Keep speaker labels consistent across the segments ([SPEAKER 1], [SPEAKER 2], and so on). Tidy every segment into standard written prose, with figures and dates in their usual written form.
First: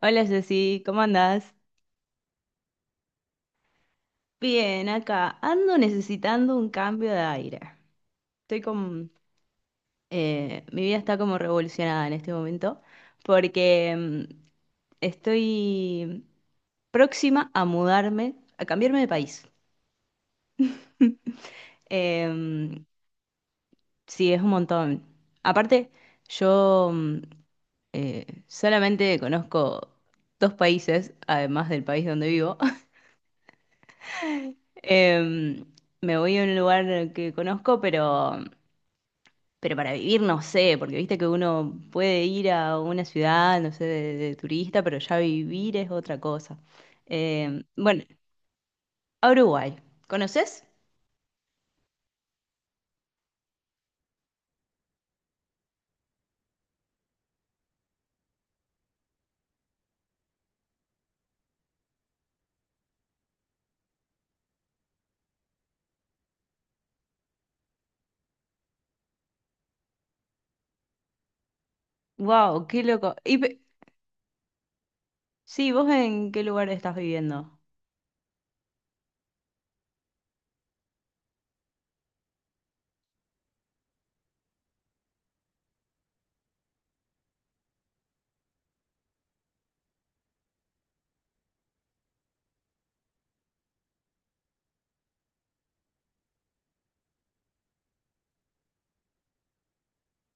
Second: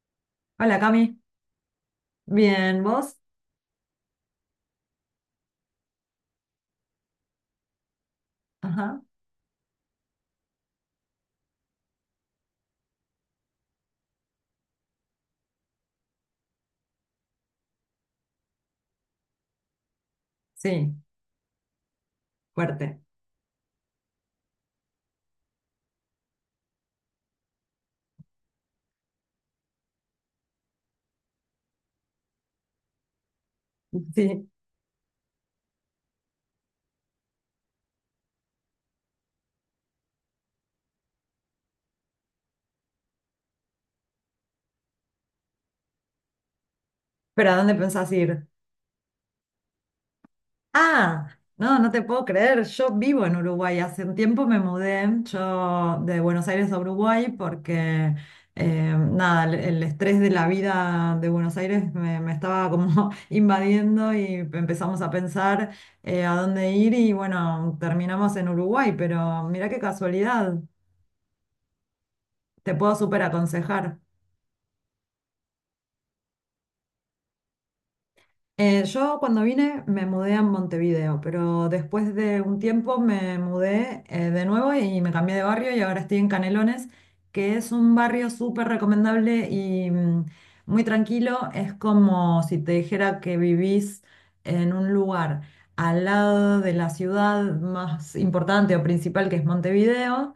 [SPEAKER 1] Hola
[SPEAKER 2] Hola
[SPEAKER 1] Jessy, ¿cómo
[SPEAKER 2] Cami,
[SPEAKER 1] andás?
[SPEAKER 2] bien, ¿vos?
[SPEAKER 1] Bien, acá ando necesitando un cambio de aire. Estoy
[SPEAKER 2] Ajá,
[SPEAKER 1] con... mi vida está como revolucionada en este momento porque estoy próxima a mudarme, a cambiarme de país.
[SPEAKER 2] sí,
[SPEAKER 1] Em,
[SPEAKER 2] fuerte,
[SPEAKER 1] sí, es un montón. Aparte, yo mm, solamente conozco dos países, además del país donde vivo.
[SPEAKER 2] sí,
[SPEAKER 1] Em, Me voy a un lugar que conozco, pero... Pero para vivir no sé, porque viste que uno puede ir a una ciudad, no sé, de turista, pero ya vivir es otra cosa.
[SPEAKER 2] pero ¿a dónde
[SPEAKER 1] Bueno,
[SPEAKER 2] pensás ir?
[SPEAKER 1] a Uruguay. ¿Conoces?
[SPEAKER 2] Ah, no, no te puedo creer, yo vivo en Uruguay, hace un tiempo me mudé yo de Buenos Aires a Uruguay porque, nada, el estrés de la vida de Buenos Aires me estaba como invadiendo y empezamos a pensar a dónde ir y bueno, terminamos en Uruguay, pero mirá qué casualidad,
[SPEAKER 1] Wow,
[SPEAKER 2] te
[SPEAKER 1] qué
[SPEAKER 2] puedo
[SPEAKER 1] loco.
[SPEAKER 2] súper aconsejar.
[SPEAKER 1] Sí, ¿vos en qué lugar estás viviendo?
[SPEAKER 2] Yo cuando vine me mudé a Montevideo, pero después de un tiempo me mudé de nuevo y me cambié de barrio y ahora estoy en Canelones, que es un barrio súper recomendable y muy tranquilo. Es como si te dijera que vivís en un lugar al lado de la ciudad más importante o principal que es Montevideo,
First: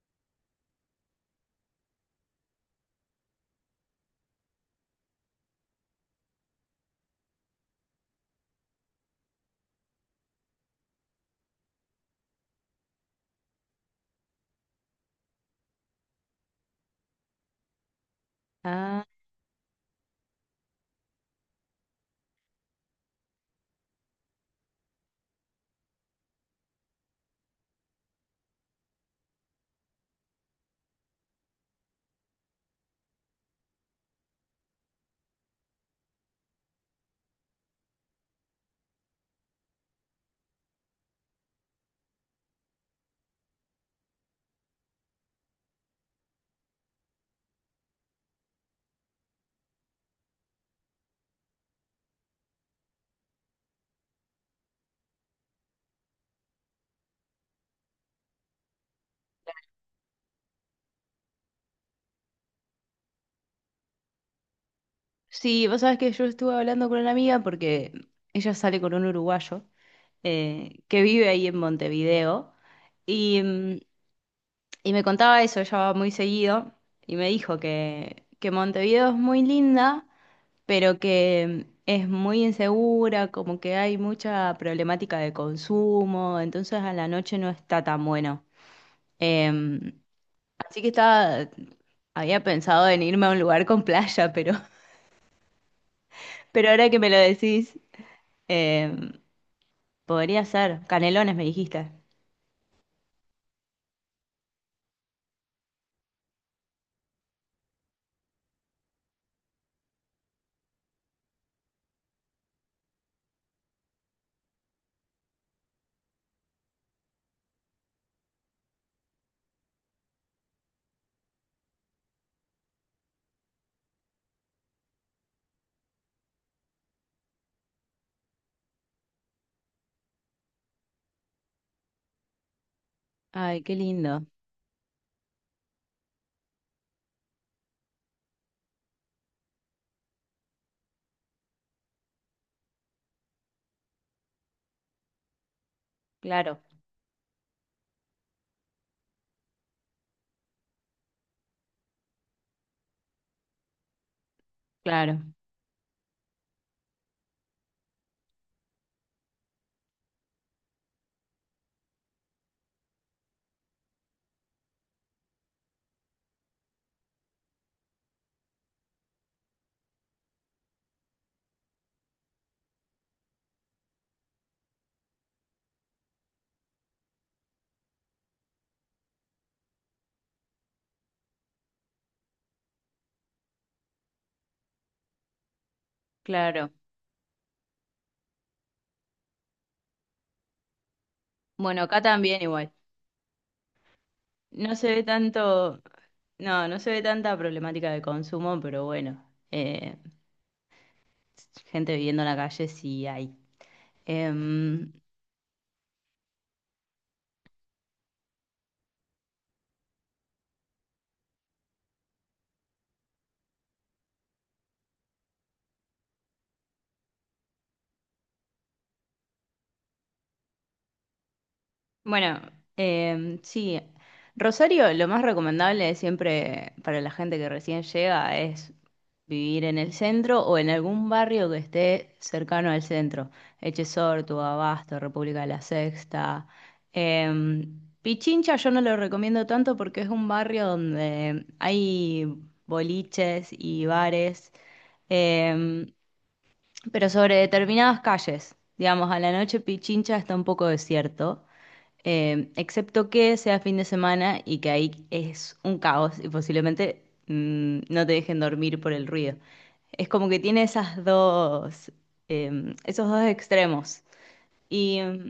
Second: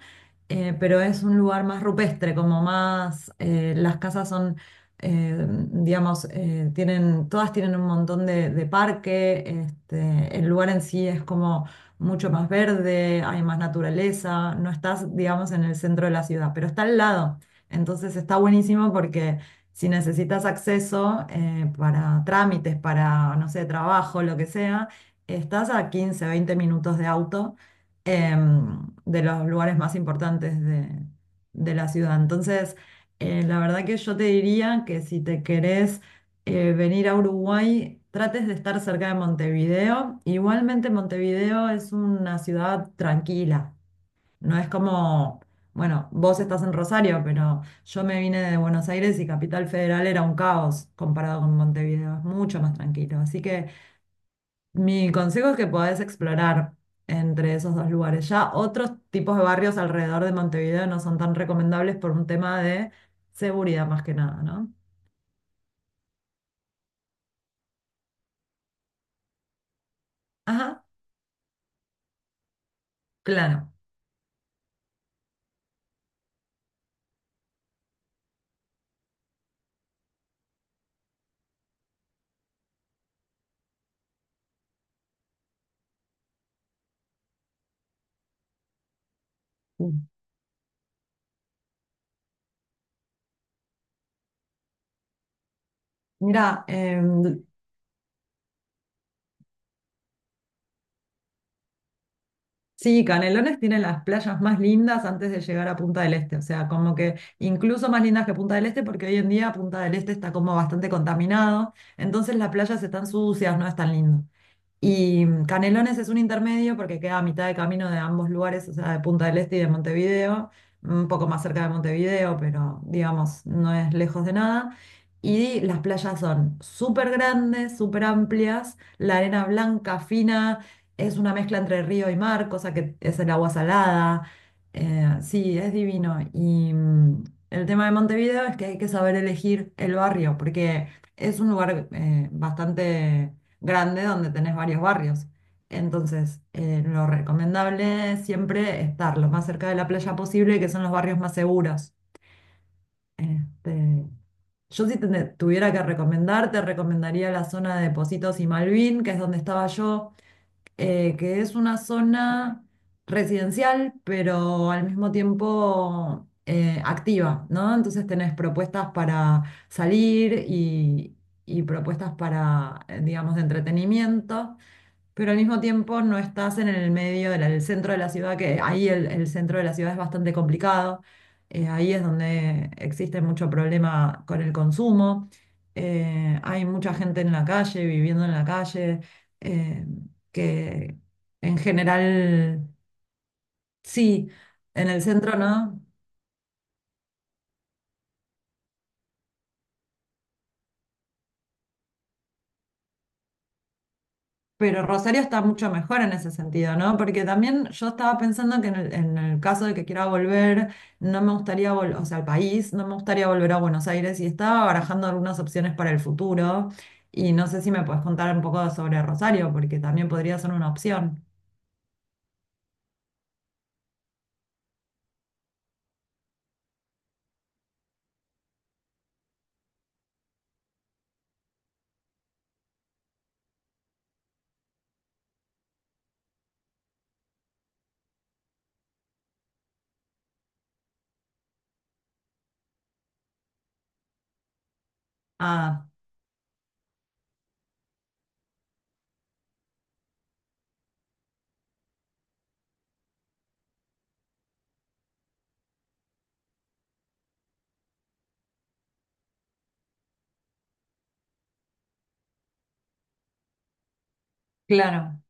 [SPEAKER 2] pero es un lugar más rupestre, como más, las casas son digamos, todas tienen un montón de parque, este, el lugar en sí es como mucho más verde, hay más naturaleza, no estás, digamos, en el centro de la ciudad, pero está al lado. Entonces está buenísimo
[SPEAKER 1] Ah,
[SPEAKER 2] porque si necesitas acceso para trámites, para, no sé, trabajo, lo que sea, estás a 15 20 minutos de auto de los lugares más importantes de la ciudad. Entonces, la verdad que yo te diría que si te querés venir a Uruguay, trates de estar cerca de Montevideo. Igualmente Montevideo es una ciudad tranquila. No es como, bueno, vos estás en Rosario, pero yo me vine de Buenos Aires y Capital Federal era un caos comparado con Montevideo. Es mucho más tranquilo. Así que mi consejo es que podés explorar entre esos dos lugares. Ya otros tipos de barrios alrededor de Montevideo no son tan recomendables por un tema de seguridad más que nada, ¿no?
[SPEAKER 1] sí, vos sabés que yo estuve hablando con una amiga porque ella sale con un uruguayo
[SPEAKER 2] Ajá,
[SPEAKER 1] que vive ahí en Montevideo y,
[SPEAKER 2] claro.
[SPEAKER 1] mm, y me contaba eso, ella va muy seguido y me dijo que Montevideo es muy linda pero que es muy insegura, como que hay mucha problemática de consumo, entonces a la noche no está tan bueno. Eh, Así que había pensado en irme a un lugar con playa, pero,
[SPEAKER 2] Mira,
[SPEAKER 1] pero ahora que me lo decís, eh, podría ser. Canelones, me dijiste.
[SPEAKER 2] sí, Canelones tiene las playas más lindas antes de llegar a Punta del Este, o sea, como que incluso más lindas que Punta del Este porque hoy en día Punta del Este está como bastante contaminado, entonces las playas están sucias, no es tan lindo. Y Canelones es un intermedio porque queda a mitad de camino de ambos lugares, o sea, de Punta del Este y de Montevideo, un poco más cerca de Montevideo, pero digamos, no es lejos de nada. Y las playas son súper grandes, súper amplias, la arena blanca, fina, es una mezcla entre río y mar, cosa que es el agua
[SPEAKER 1] Ay, qué
[SPEAKER 2] salada.
[SPEAKER 1] lindo.
[SPEAKER 2] Sí, es divino. Y el tema de Montevideo es que hay que saber elegir el barrio, porque es un lugar bastante grande donde tenés varios barrios. Entonces,
[SPEAKER 1] Claro,
[SPEAKER 2] lo recomendable es siempre estar lo más cerca de la playa posible, que son los barrios más seguros. Este, yo si
[SPEAKER 1] claro,
[SPEAKER 2] tuviera que recomendar, te recomendaría la zona de Positos y Malvin, que es donde estaba yo, que es una zona residencial, pero al mismo tiempo activa, ¿no? Entonces tenés propuestas para salir y propuestas para, digamos, de entretenimiento. Pero al mismo tiempo no estás en el medio, del el centro de la ciudad, que ahí el centro de la ciudad es bastante complicado. Ahí es donde existe mucho problema con el consumo. Hay
[SPEAKER 1] claro.
[SPEAKER 2] mucha gente en la calle, viviendo en la calle, eh, que en
[SPEAKER 1] Bueno, acá también
[SPEAKER 2] general,
[SPEAKER 1] igual.
[SPEAKER 2] sí,
[SPEAKER 1] No se
[SPEAKER 2] en
[SPEAKER 1] ve
[SPEAKER 2] el centro no.
[SPEAKER 1] tanto, no, no se ve tanta problemática de consumo, pero bueno, eh, gente viviendo en la calle sí hay.
[SPEAKER 2] Pero
[SPEAKER 1] Em,
[SPEAKER 2] Rosario está mucho mejor en ese sentido, ¿no? Porque también yo estaba pensando que en el caso de que quiera volver, no me gustaría volver, o sea, al país, no me gustaría volver a Buenos Aires y estaba barajando algunas opciones para el futuro y no sé si me puedes contar un poco sobre Rosario, porque también podría ser una opción.
[SPEAKER 1] bueno, sí. Rosario, lo más recomendable siempre para la gente que recién llega es vivir en el centro o en algún barrio que esté cercano al centro. Echesortu, Abasto, República de la Sexta. Pichincha yo no lo recomiendo tanto porque es un barrio donde hay boliches y bares.
[SPEAKER 2] Ah,
[SPEAKER 1] Em, pero sobre determinadas calles. Digamos, a la noche Pichincha está un poco desierto, excepto que sea fin de semana y que ahí es un caos y posiblemente no te dejen dormir por el ruido. Es como que tiene esas dos, esos dos extremos. Y,
[SPEAKER 2] claro.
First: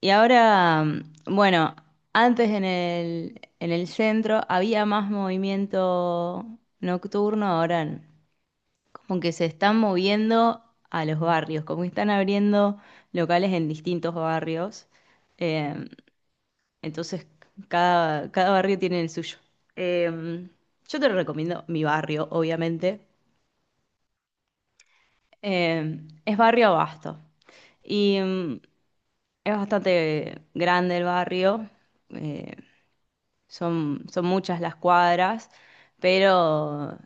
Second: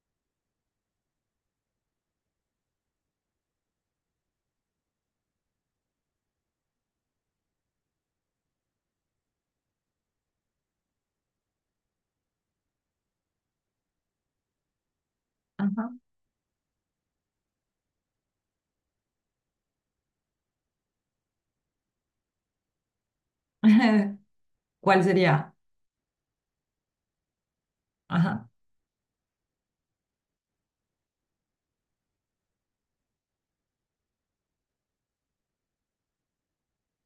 [SPEAKER 1] y ahora, bueno, antes en el centro había más movimiento nocturno, ahora como que se están moviendo a los barrios, como que están abriendo locales en distintos barrios. Eh,
[SPEAKER 2] Ajá.
[SPEAKER 1] entonces, cada barrio tiene el suyo. Eh, yo te recomiendo mi barrio, obviamente.
[SPEAKER 2] ¿Cuál sería?
[SPEAKER 1] Es barrio Abasto. Y
[SPEAKER 2] Ajá.
[SPEAKER 1] mm, es bastante grande el barrio. Eh, son muchas las cuadras, pero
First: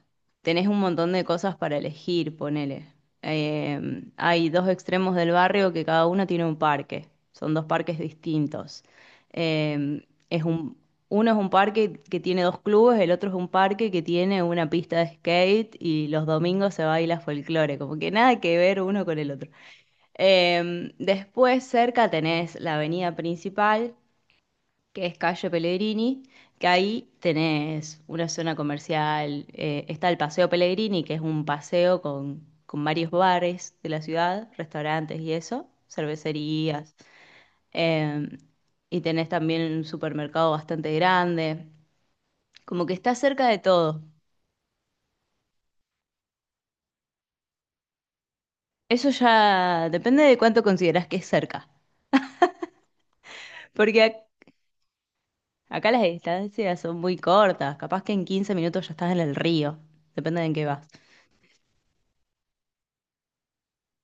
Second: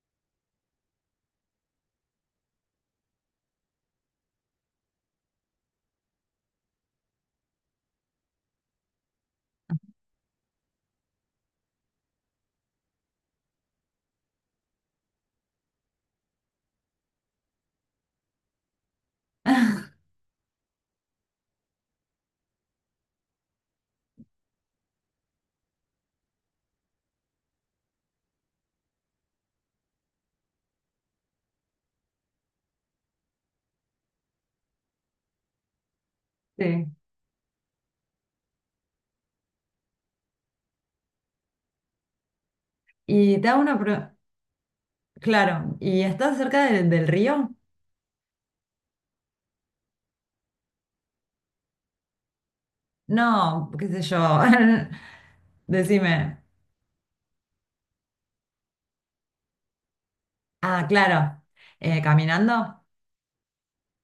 [SPEAKER 1] tenés un montón de cosas para elegir, ponele. Eh, Hay dos extremos del barrio que cada uno tiene un parque. Son dos parques distintos. Eh, es un, Uno es un parque que tiene dos clubes, el otro es un parque que tiene una pista de skate y los domingos se baila folclore, como que nada que ver uno con el otro. Después cerca tenés la avenida principal que es calle Pellegrini, que ahí tenés una zona comercial, está el Paseo Pellegrini, que es un paseo con varios bares de la ciudad, restaurantes y eso,
[SPEAKER 2] Sí.
[SPEAKER 1] cervecerías, eh, y tenés también un supermercado bastante grande, como que está
[SPEAKER 2] Y
[SPEAKER 1] cerca
[SPEAKER 2] te
[SPEAKER 1] de
[SPEAKER 2] hago una
[SPEAKER 1] todo.
[SPEAKER 2] pregunta. Claro, ¿y estás cerca del río?
[SPEAKER 1] Eso ya depende de cuánto considerás que es cerca,
[SPEAKER 2] No, qué
[SPEAKER 1] porque
[SPEAKER 2] sé yo.
[SPEAKER 1] acá las
[SPEAKER 2] Decime.
[SPEAKER 1] distancias son muy cortas, capaz que en 15 minutos ya estás en el río, depende de en qué vas.
[SPEAKER 2] Ah, claro. ¿Caminando?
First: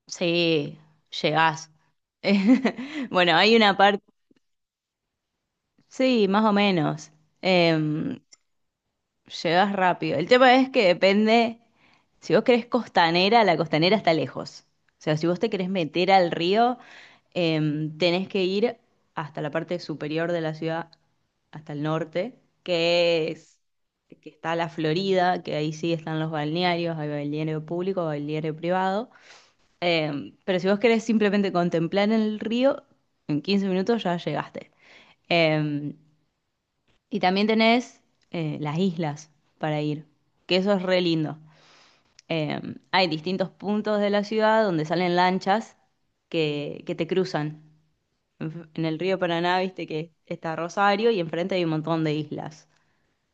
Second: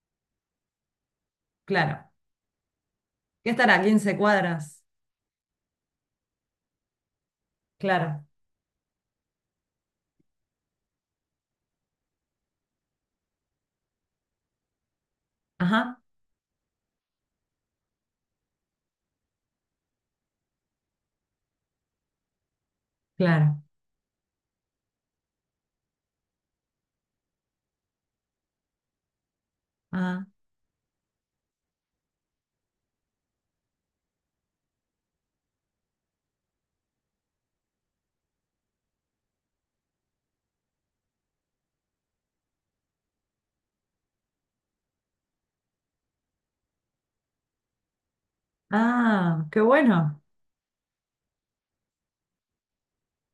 [SPEAKER 1] Sí, llegás.
[SPEAKER 2] Claro.
[SPEAKER 1] Bueno,
[SPEAKER 2] ¿Qué
[SPEAKER 1] hay una
[SPEAKER 2] estará?
[SPEAKER 1] parte,
[SPEAKER 2] ¿15 cuadras?
[SPEAKER 1] sí, más o menos. Em,
[SPEAKER 2] Claro.
[SPEAKER 1] Llegás rápido. El tema es que depende, si vos querés costanera, la costanera está lejos. O sea, si vos te querés
[SPEAKER 2] Ajá,
[SPEAKER 1] meter al río, tenés que ir hasta la parte superior de la ciudad, hasta el norte,
[SPEAKER 2] claro.
[SPEAKER 1] que está la Florida, que ahí sí están los balnearios, hay balneario público, balneario privado.
[SPEAKER 2] Ah,
[SPEAKER 1] Pero si vos querés simplemente contemplar el río, en 15 minutos ya llegaste. Eh, y también tenés las islas para ir, que eso es re lindo. Eh, Hay distintos puntos de la ciudad donde salen lanchas que te cruzan. En el río
[SPEAKER 2] ah,
[SPEAKER 1] Paraná,
[SPEAKER 2] qué
[SPEAKER 1] viste que
[SPEAKER 2] bueno.
[SPEAKER 1] está Rosario y enfrente hay un montón de islas.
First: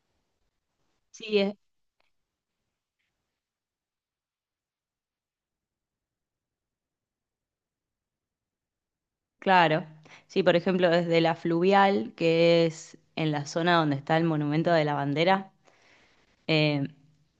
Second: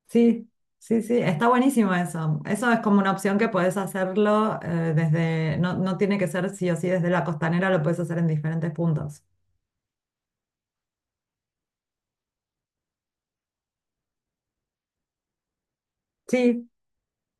[SPEAKER 2] Sí, sí, sí.
[SPEAKER 1] Sí,
[SPEAKER 2] Está
[SPEAKER 1] es,
[SPEAKER 2] buenísimo eso. Eso es como una opción que puedes hacerlo desde, no, no tiene que ser sí o sí desde la costanera, lo puedes hacer en diferentes puntos.
[SPEAKER 1] claro. Sí, por ejemplo, desde la fluvial, que es en la zona donde está el Monumento de la Bandera.
[SPEAKER 2] Sí,
[SPEAKER 1] Eh,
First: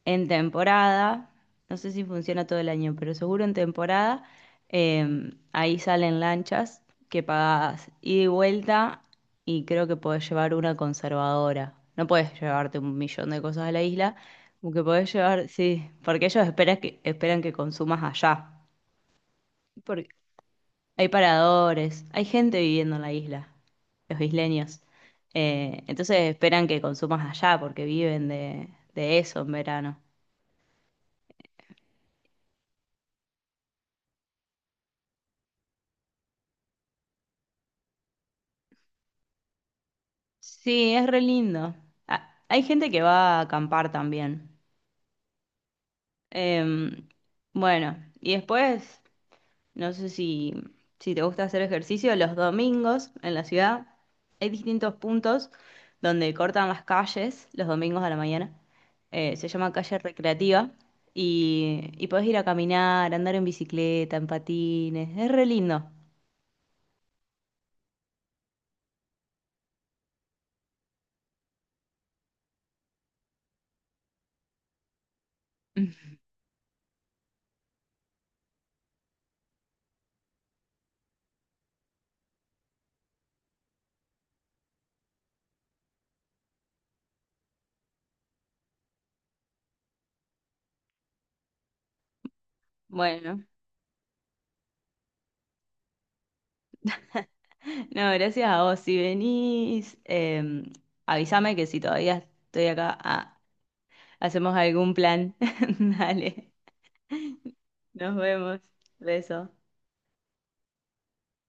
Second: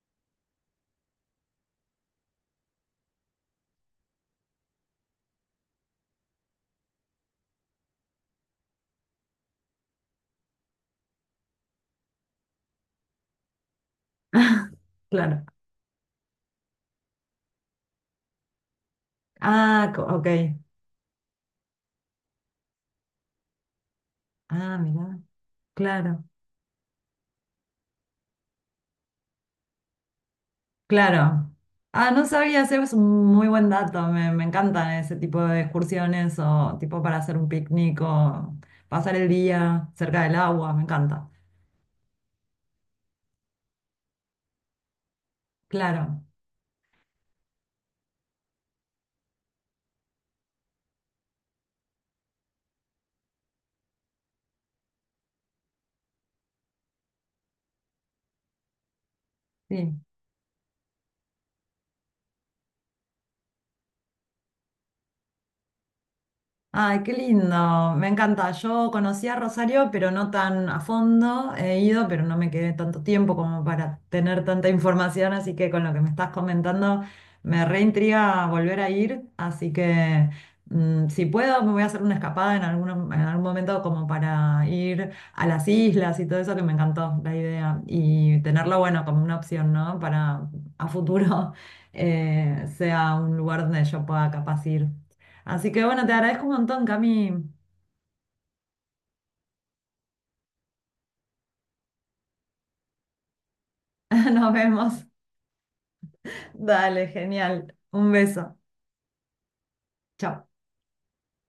[SPEAKER 1] en temporada, no sé si funciona todo el año, pero seguro en temporada, ahí salen lanchas que pagas ida y vuelta y creo que podés llevar una conservadora. No podés llevarte un millón de cosas a la isla, como que podés
[SPEAKER 2] claro.
[SPEAKER 1] llevar, sí, porque ellos esperan esperan que consumas allá.
[SPEAKER 2] Ah,
[SPEAKER 1] Porque
[SPEAKER 2] ok.
[SPEAKER 1] hay paradores, hay gente viviendo en la isla, los
[SPEAKER 2] Ah,
[SPEAKER 1] isleños.
[SPEAKER 2] mira,
[SPEAKER 1] Entonces
[SPEAKER 2] claro.
[SPEAKER 1] esperan que consumas allá porque viven de eso en verano.
[SPEAKER 2] Claro. Ah, no sabía, ese es un muy buen dato. Me encantan ese tipo de excursiones o tipo para hacer un picnic o pasar el día cerca del agua, me
[SPEAKER 1] Sí, es re
[SPEAKER 2] encanta.
[SPEAKER 1] lindo. Ah, hay gente que va a acampar también.
[SPEAKER 2] Claro,
[SPEAKER 1] Em, bueno, y después, no sé si, si te gusta hacer ejercicio, los domingos en la ciudad hay distintos puntos donde cortan las calles los domingos a la mañana. Se llama calle
[SPEAKER 2] sí.
[SPEAKER 1] recreativa y podés ir a caminar, andar en bicicleta, en patines. Es re lindo.
[SPEAKER 2] Ay, qué lindo, me encanta. Yo conocí a Rosario, pero no tan a fondo. He ido, pero no me quedé tanto tiempo como para tener tanta información, así que con lo que me estás comentando me reintriga volver a ir, así que si puedo me voy a hacer una escapada en algún momento como para ir a las islas y todo eso que me encantó la idea y tenerlo, bueno, como una opción, ¿no? Para a futuro sea un
[SPEAKER 1] Bueno.
[SPEAKER 2] lugar donde yo pueda capaz ir. Así que bueno, te agradezco un montón, Cami.
[SPEAKER 1] No, gracias a vos. Si venís, avísame que si todavía estoy acá, ah,
[SPEAKER 2] Nos
[SPEAKER 1] hacemos
[SPEAKER 2] vemos.
[SPEAKER 1] algún plan. Dale,
[SPEAKER 2] Dale, genial. Un
[SPEAKER 1] nos
[SPEAKER 2] beso.
[SPEAKER 1] vemos. Beso.
[SPEAKER 2] Chao.